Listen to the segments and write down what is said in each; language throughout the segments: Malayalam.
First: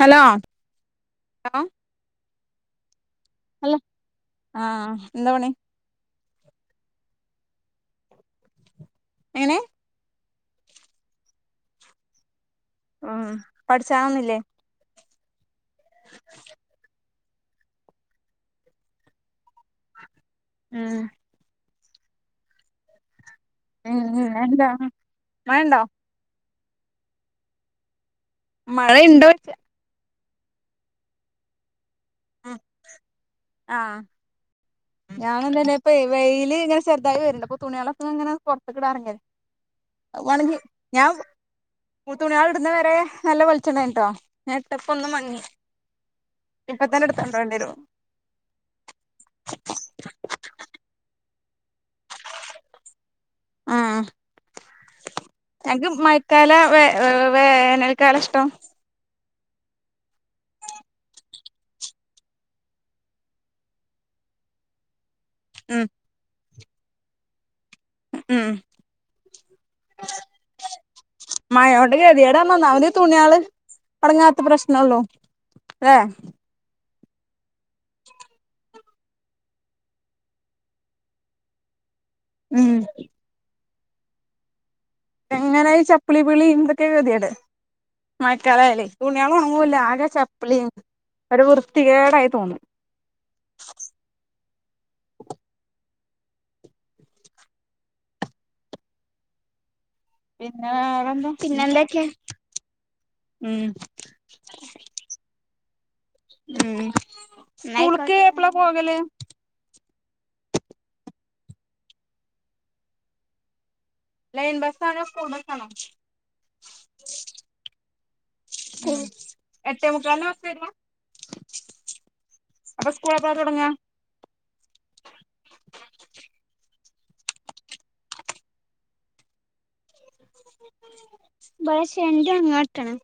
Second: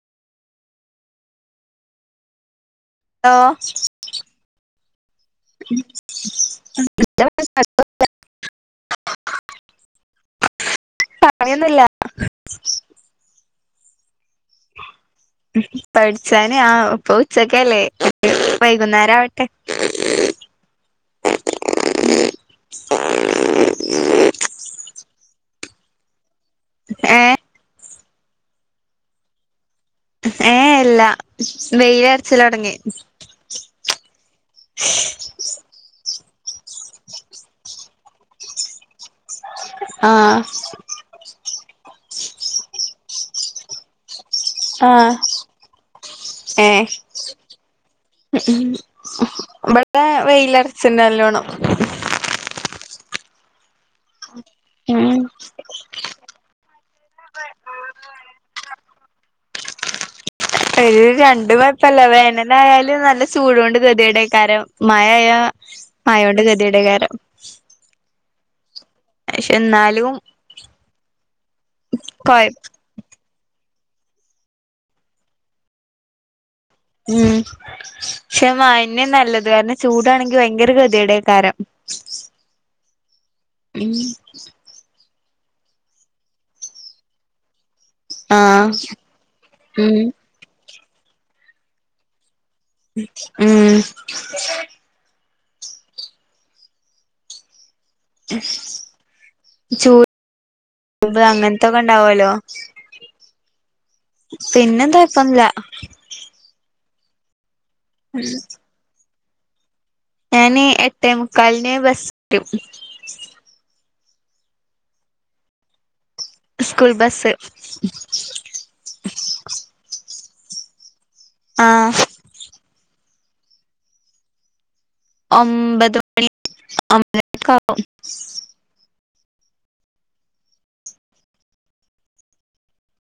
ഹലോ ഹലോ ഹലോ ആഹ് എന്താ പണി [unintelligible] എങ്ങനെ പണിയൊന്നുല്ല ഉം പഠിച്ചാനൊന്നും ഇല്ലേ പഠിച്ചാന് ആ ഇപ്പൊ ഉച്ചക്കല്ലേ വൈകുന്നേരം ആവട്ടെ ഉം [inaudible] ഉം ഉം എന്താ മഴണ്ടോ ഏ മഴ ഇണ്ടോ ചോയ്ച്ച ഏ എല്ലാ വെയില അരച്ചില തുടങ്ങി ഞാൻന്നെപ്പൊ വെയില് ഇങ്ങനെ ചെറുതായി വരണ്ട് അപ്പ തുണികളൊക്കെ ഇങ്ങനെ പുറത്തിടാറങ്ങേ വേണങ്കി ഞാൻ തുണികൾ ഇടുന്ന വരെ ഹലോ വിളിച്ചണ്ടേ കേട്ടോ ട്ടപ്പ ഒന്ന് ആഹ് മങ്ങി ഏ ഇപ്പത്തന്നെ എടുത്തിടേണ്ടി വരും ഇ വെയിലറച്ചിന്റെ നല്ലോണം ഉം ഞക്ക് മഴക്കാല വേർ വേനൽക്കാല ഇഷ്ടം ഒരു രണ്ടു പഴപ്പല്ല വേനലായാലും നല്ല ചൂടുണ്ട് ഗതിയുടെക്കാരം മഴ ഉം ആയോണ്ട് ഗതിയുടെ കാരം ഉം പക്ഷെ എന്നാലും മയോണ്ട് ഗതികേടാ കൊഴ നന്നാവന് തുണിയള് അടങ്ങാത്ത പ്രശ്നള്ളൂ അല്ലേ ഉം പക്ഷെ മയാന്നെ നല്ലത് കാരണം ചൂടാണെങ്കിൽ ഭയങ്കര ഗതിയുടെ കാരം ഉം ഉം എങ്ങനെ ചപ്പളിപളി ഇന്തൊക്കെ ഗെതികേട് ആഹ് മായക്കാലായല്ലേ ഉം തുണികലോണങ്ങുല്ലആകെ ചപ്പ്ളിയ ഒരു വൃത്തികേടായി തോന്നു ഉം ജോ പിന്നെ വേറെന്താ അങ്ങനത്തൊക്കെ ഉണ്ടാവല്ലോ ഉം പിന്നെന്താ ഇപ്പന്നില്ല ഉക്ക് എപ്പളാ പോകല്ലേ ഞാന് എട്ടേ മുക്കാലന് ബസ്രും ലൈൻ ബസ് ആണോ സ്കൂൾ ബസ് ആണോ സ്കൂൾ ബസ് എട്ടേ മുക്കാലോ ശരി ആ സ്കൂള പ തുടങ്ങ ഒമ്പത് മണി അമ്പക്ക ബക്ഷ എണ്ട അങ്ങാട്ടണം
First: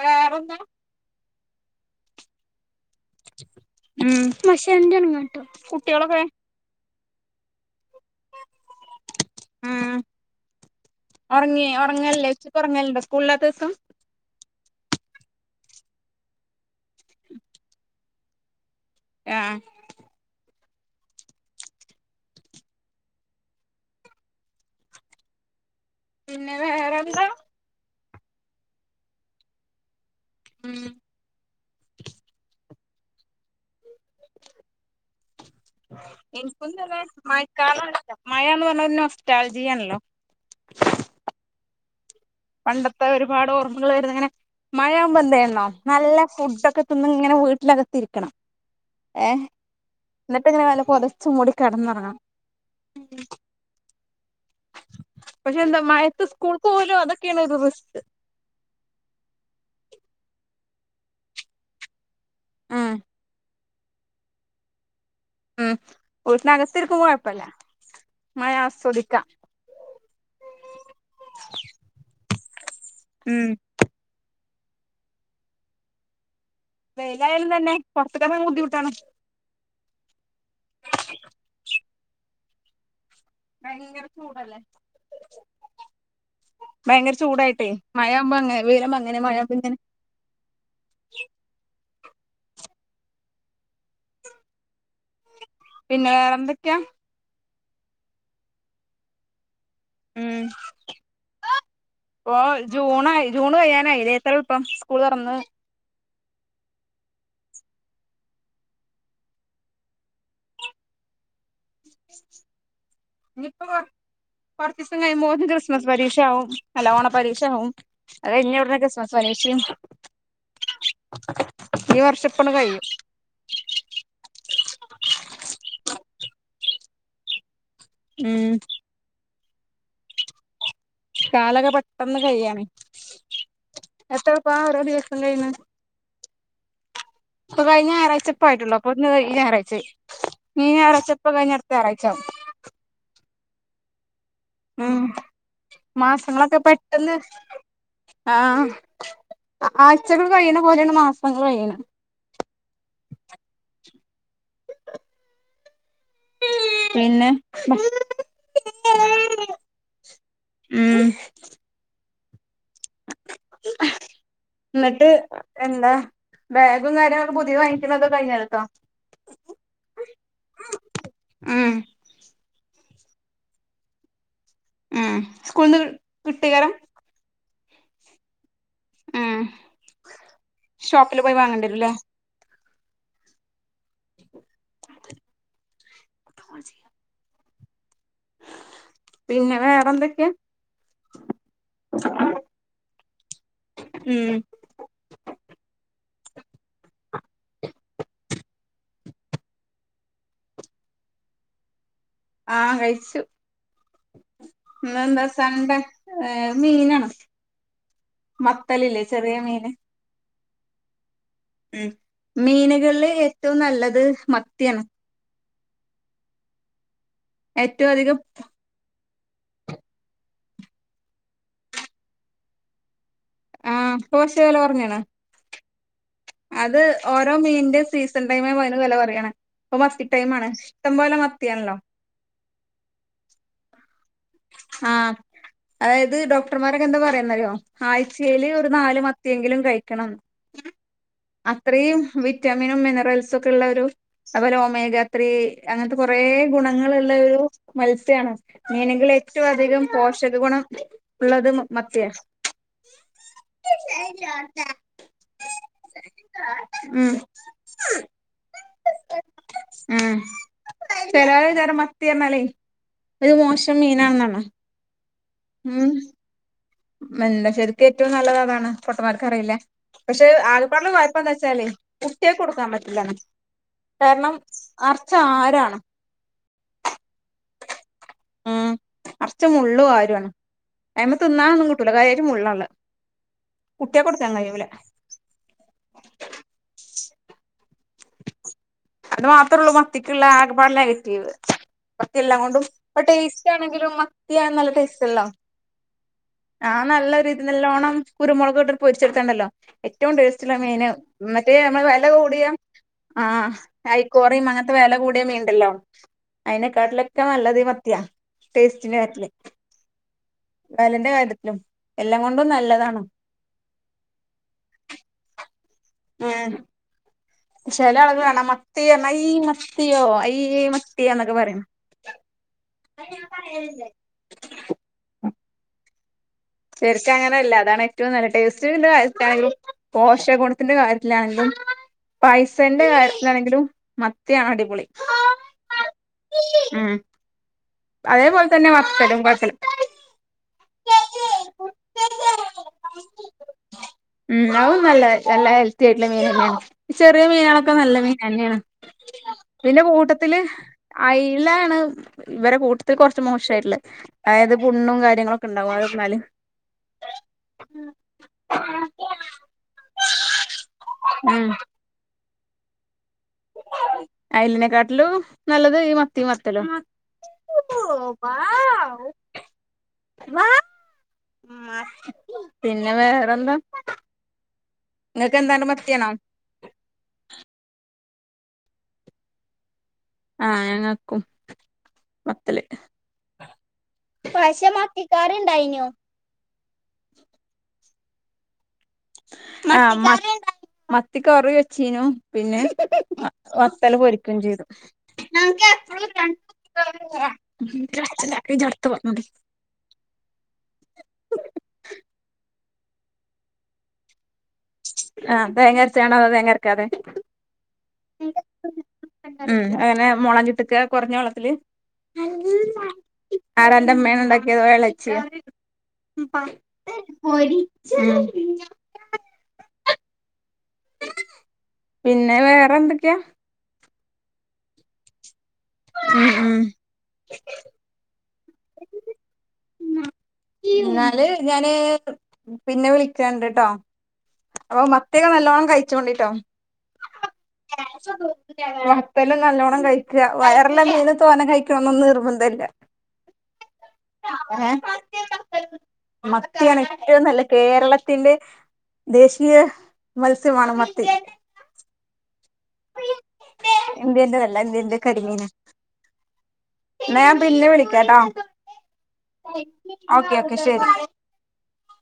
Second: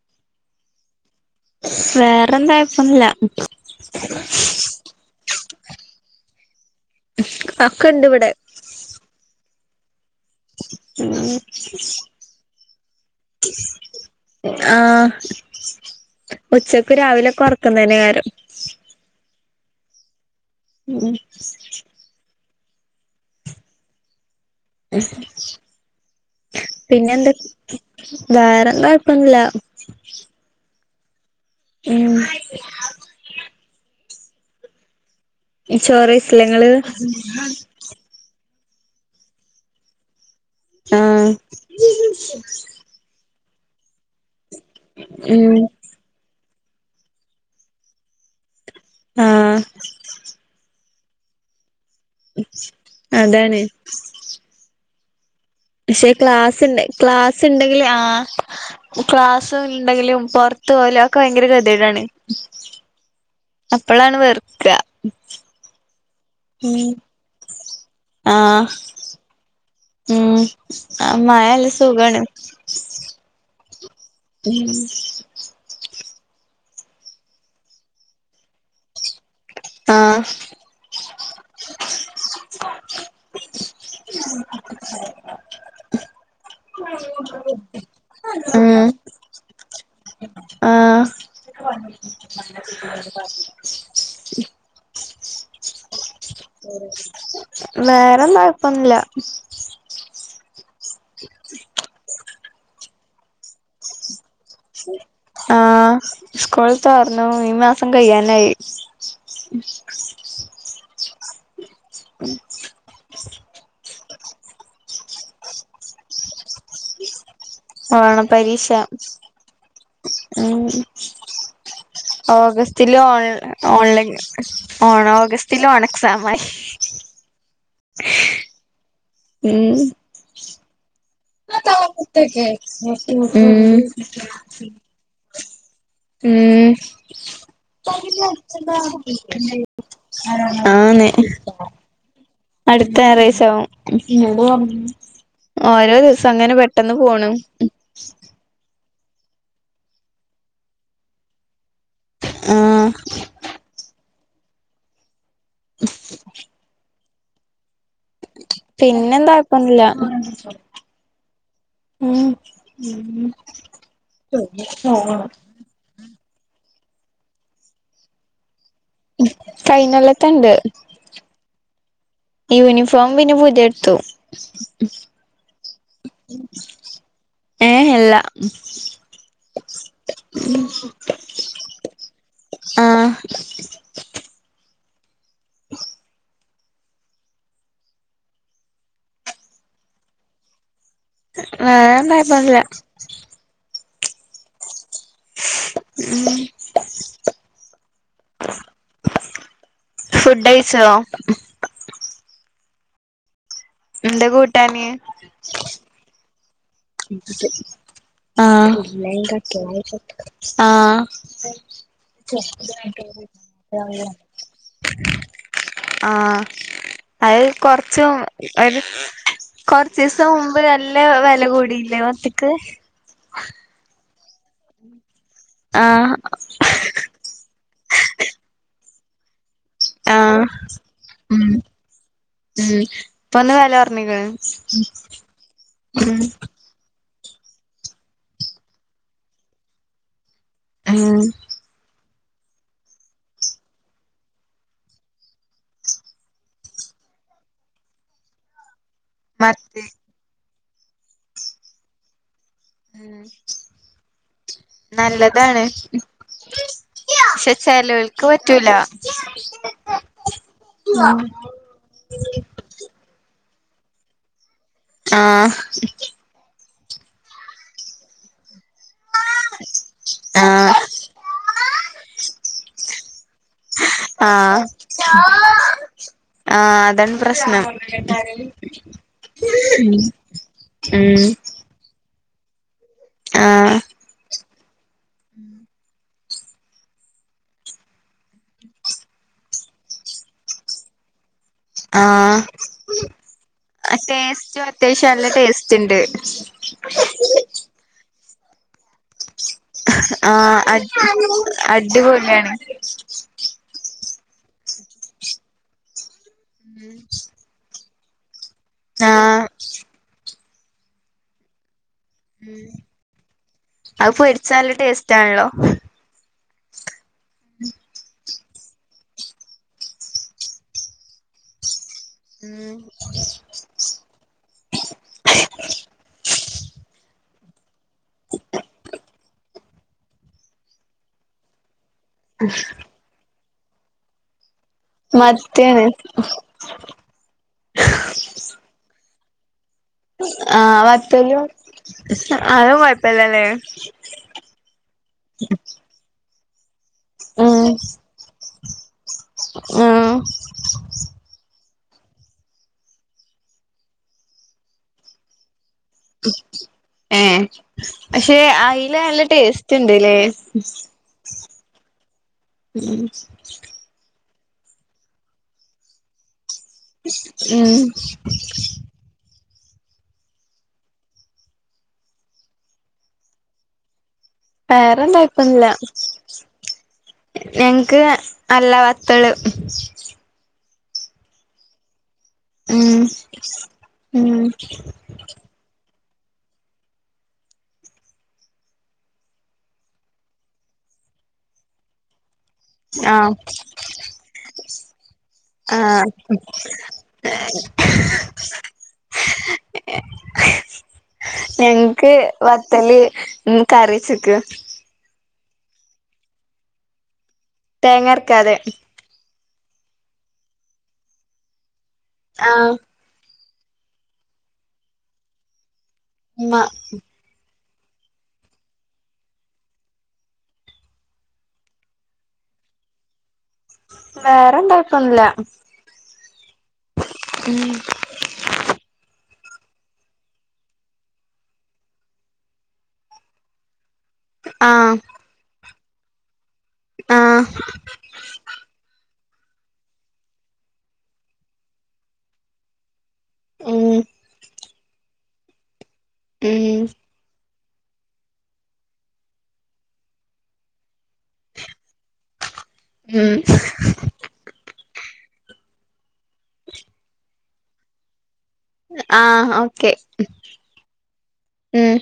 ഉ ഇറെന്താ വേറെന്തായ ശണല ഉം കുട്ടിയാളൊക്കെ അക്ക ഇണ്ട് ഇവിടെ ഉം ഉറങ്ങി ഉറങ്ങലേ ഉച്ചിക്ക് ഉറങ്ങലണ്ട്ോ സ്കൂളില്ലാത്ത ദിവസം ആ ഉച്ചക്ക് രാവിലെയൊക്കെ ഉറക്കുന്നന്നെ കാരം ആ ഉം എ പിന്നെ വേറെന്താ വേറെ കൊഴപ്പൊന്നില്ല മ ഉ ചോറ് കഴിച്ചില്ലേ നിങ്ങള് എനിക്ക്ന്തല്ല മ കാലം മയാന്ന് പറന്നോന്ന വസ്ാല ജിയയൻല്ല ആ പണ്ടത്തെ ഒരുപാട് ഓർമ്മകൾ വരുന്നു അങ്ങനെ മഴുമ്പോ ഉം എന്തണോ നല്ല ഫുഡെ കെതുംന്നും ങ്ങനെ വീട്ടിലകത്തിരിക്കണം ആ ന്നിട്ട് ഇങ്ങനെ വ ച്ച്മൂടി കെട്ന്നൊ അതാണ് പക്ഷെ എന്താ ക്ഷെ മഴത്ത് സ്കൂൾക്ക് ക്ലാസ്ണ്ട് പോലും അതൊക്കെയാണ് ക്ലാസ് ഒരു ണ്ടെങ്കില് റിസ്ക് ആ ക്ലാസ് ണ്ടെങ്കിലും പോറ്ത്ത് ഒരാക്ക് ഭയങ്കര കെത്യേടാണേ ആ അപ്പളാണ് വെർക്ക ഉം വിട്ടിനകത്തിരിക്കുമ്പോ കൊയ്പ്പല്ല ആ മഴ ആസ്വദിക്കാ ഉം ആ മയല്ല സുഖാണ് ഉം [unintelligible] വെയിലായാലും തന്നെ പോറ്ത്ത്‌ക്കെറ് ങ്ങ്ണത് ബുദ്ധിമുട്ടാണ് ആ ഭയങ്കര ചൂടല്ലേ ഭയങ്കര ചൂടായിട്ടേ മഴയാവുമ്പ അങ്ങനെ വെയ്ലാവുമ്പോ അങ്ങനെ മഴയാവുമ്പ ഇങ്ങനെ ആ പിന്നെേറെ ന്തൊക്കെയാ വേറെന്താ യ്പ്പൊന്നില്ല ഉം ഓ ജൂണായി ജൂണ് കയ്യാനായിലെ എത്ര എള്പ്പം സ്കൂൾ തോറ്ന്ന് ആഹ് സ്കൂൾ തോറ്ന്നു ഈ മാസം കഴ്യാനായി നിയിപ്പോ കൊറ്ച്ചീസം കഴിബോ ക്രിസ്മസ് പരീക്ഷയാവും അല്ല ഓണ പരീക്ഷവും അത് കയ്ഞ്ഞ ഉടനെ ക്രിസ്മസ് പരിഷിം ഉ ഇപ്പണ്ട് കഴിയും ഓഗസ്റ്റിലും ഓൺ ഓൺലൈൻ ഓണ് ഓഗസ്റ്റിലും ണ് എക്സാം ആയി [inaudible] ഉം ഉം [unintelligible] ഉം കാലൊക്കെ പെട്ടെന്ന് കഴിയാണ് എത്രപ്പാ ഓരോ ദിവസം കഴിയ്ണ് ഇപ്പൊ കഴിഞ്ഞ ഞായറാഴ്ച ഇപ്പ ആയിട്ടുള്ളൂ അപ്പോത്തിന് ഈ ഞായറാഴ്ചയായി ആ ഈ ന്ന് ഞായറാഴ്ച ഇപ്പൊ കഴിഞ്ഞ അടുത്ത ഞായറാഴ്ച ആവും അടുത്ത റായ്ച്ചാവും ഉം ഓരോ ദിവസം അങ്ങനെ മാസങ്ങളൊക്കെ പെട്ടന്ന് പെട്ടെന്ന് പോണ് ആഹ് ആഴ്ചകൾ കഴിയ്ണ പോലെണ് മാസങ്ങൾ കഴിയ്ണ് ആ പിന്നെ പിന്നെ ന്താ ഴപ്പോന്നില്ല ഉം ഉ ഉ എന്നിട്ട് എന്താ [unintelligible] കഴിഞ്ഞല്ലോത്തെ ണ്ട് ഉം [unintelligible] പിന്നെ പുതിയട്ത്തു ഉം സ്കൂള്ന്ന് കിട്ടെകാരം ഏ ഏ ല്ല ഉം ഷോപ്പില് പോയി വാങ്ങണ്ടരുല്ലേ ആ [unintelligible] പിന്നെ വേറെന്തക്കെ [unintelligible] ഉം ഉം ഫുഡയ്ച്ചോ? ആ കഴിച്ചു. എന്താ കൂട്ടാന്? ഇന്നെന്താ സൺഡേ ഏഹ് മീനാണ് ആഹ മത്തലില്ലേ ചെറിയ [unintelligible] മീന് ആഹ ഉം മീനുകളില് ഏറ്റവും നല്ലത് മത്തിയാണ് ആഹ അത് ഏറ്റവും കൊറച്ചും അധികം ഒരു കൊറചീസം മുമ്പ് നല്ല വില കൂടിയില്ലേ മത്തിക്ക്? കോശകല പറഞ്ഞണാ ആഹ് അപ്പൊ മത്തിടൈം ആഹ് ആണ് ഇഷ്ടംപോലെ ഉം മത്തിയാണല്ലോ. ഉം ഇപ്പൊ ഒന്ന് വെല കൊറഞ്ഞ്ക്ക്ണ് ആഹ അതായത് ഉം ഡോക്ടർമാരൊക്കെ എന്താ പറയാ. ആഴ്ചെൽ ഒരു നാല് മത്തിയെങ്കിലും കഴിക്കണം ഉം അത്രയും വിറ്റാമിനും മിനറൽസും ഒക്കെ ഉള്ള ഒരു അതുപോലെ ഒമേഗാത്രി അങ്ങനത്തെ കുറ ഗുണങ്ങളുള്ള മത്സ്യമാണ്െങ്ക [unintelligible] ഏറ്റവും അധികം മത്തി പോഷക ഗുണം ഉള്ളത് മത്തിയാ. ഉം നല്ലതാണ്. ഉം പക്ഷെ ചെലോൽക്ക് പറ്റൂല. ചേലോരെ വിചാരം മത്തി റഞ്ഞല്ലേ ഒരു മോശം മീനാണെന്നാണ്. ആഹ് അല്ല ശരിക്കും ഏറ്റവും നല്ലത് അതാണ്. പൊട്ടമാർക്ക് അറിയില്ല പക്ഷെ ആഹ് ആൾപ്പാടുള്ള വായ്പ എന്താ വച്ചാല് കുട്ടിയ കൊടുക്കാൻ പറ്റില്ലന്ന്. കാരണം ആഹ് നർച്ച ആരാണ്? ആഹ് അതാണ് പ്രശ്നം. ഉം അ്മ ഉം തിന്നന്നും കുട്ടൂല കയം മുള്ളള്ള ആഹ് കുട്ടിയെ കൊടുക്കാൻ കയൂല. അത് മാത്രേ ഉള്ളൂ മത്തിക്കുള്ള ആകപാട് നെഗറ്റീവ്. എല്ലാം ആഹ് കൊണ്ടും ടേസ്റ്റ് ആണെങ്കിലും മത്തി ടേസ്റ്റും നല്ല അത്യാവശ്യം ടേസ്റ്റ്ല്ലോ നല്ല ടേസ്റ്റ് ഉണ്ട് നല്ല രീതി നല്ലോണം കുരുമുളകട്ട പൊരിച്ചെടുത്തണ്ടല്ലോ ഏറ്റവും ടേസ്റ്റല്ല ആഹ് മീൻ അടി മറ്റേ നമ്മള് വില കൂടിയ അടിപൊളിയാണ് ആഹ് ഐക്കോറയും അങ്ങനത്തെ വില കൂടിയ മീണ്ടല്ലോ അതിനെക്കാട്ടിലൊക്കെ നല്ലതീ മത്തിയാ. ടേസ്റ്റിന്റെ കാര്യത്തിൽ ആഹ് വലന്റെ കാര്യത്തിലും. എല്ലാം കൊണ്ടും ഉം നല്ലതാണ് അത് പൊരിച്ച നല്ല ടേസ്റ്റാണല്ലോ. ആ ചെല ആൾകല് കാണാ മത്തിയോ അയ് മത്തിയോ അയ് മത്തിയോ എന്നൊക്കെ പറീൺ. ഉം ശെരിക്ക് അങ്ങനെല്ല അതാണ് ഏറ്റവും നല്ല ടേസ്റ്റ് [inaudible] പോഷകുണത്തിന്റെ കാര്യത്തിലാണെങ്കിലും പൈസന്റെ കാര്യത്തിലാണെങ്കിലും മത്തി അടി മത്യേണ് ഉം അതേപോലെ തന്നെ വത്തലും കൊയ് ആഹ വത്തല് ആതോ കൊഴപ്പില്ലല്ലേ? ഉം നല്ല നല്ല ഹെൽത്തി ആയിട്ട ചെറിയ ഉം മീനുകളൊക്കെ നല്ല മീൻ തന്നെയാണ്. പിന്നെ ഉം കൂട്ടത്തില് അയില്ലാണ്. ഇവരെ കൂട്ടത്തിൽ കുറച്ച് മോശമായിട്ടുള്ള അതായത് പുണ്ണും കാര്യങ്ങളൊക്കെ ഉണ്ടാകും അ ന്നാല് ഏഹ് പക്ഷെ അയ്ല നല്ല ടേസ്റ്റ്ണ്ട്ല്ലേ ഉം ഉം ഐലിനെ കാട്ടലു നല്ലത് ഈ മത്തി മ ഉം [unintelligible] പിന്നെ വേറെന്താ? വേറെ നിങ്ങൾക്ക് എന്താണ് [unintelligible] മത്തിയാണോ ഞങ്ങക്ക് അല്ല വത്തല്. ആ ഞങ്ങക്കും ഉം ഉം [unintelligible] ആ മ മത്തി കറി വെച്ചീനു. പിന്നെ ആഹ് വത്തൽ പൊരിക്കയും ചെയ്തു. ആഹ് [unintelligible] ഞങ്ങക്ക് ത്തല് കറിച്ചക്ക്. ആ തേങ്ങരച്ചാണോ അതോ തേങ്ങ അരക്കാതെ? തേങ്ങർക്കാതെ. ഉം അങ്ങനെ മുളക്കിട്ടക്ക കുറഞ്ഞ വെള്ളത്തില്? ആ. ആടന്റെമ്മേന ഉണ്ടാക്കിയത് ഉമ്മ [unintelligible] ഉം. പിന്നെ വേറെ എന്തൊക്കെയാ? വേറെന്താ [unintelligible] ഉം ഉം. ഉം [inaudible] എന്നാല് ഞാന് പിന്നെ വിളിക്കണ്ട്ട്ടോ. അപ്പൊ ആഹ് മത്തിയൊക്കെ നല്ലോണം കഴിച്ചോണ്ടിട്ടോ. [unintelligible] ആഹ് നല്ലോണം കഴിക്ക. വയറല്ലാം മീന് തോനെ കഴിക്കണന്നൊന്നും നിർബന്ധല്ല. ഉം ഏ മത്തിയാണ് ഉം ഏറ്റവും നല്ല കേരളത്തിന്റെ ദേശീയ മത്സ്യമാണ് മത്തി. ഉം ഇന്ത്യന്റെതല്ല, ഇന്ത്യന്റെ കരിമീനാ. പിന്നെ വിളിക്കാട്ടാ. ഓക്കെ ഓക്കെ ശരി. ഉം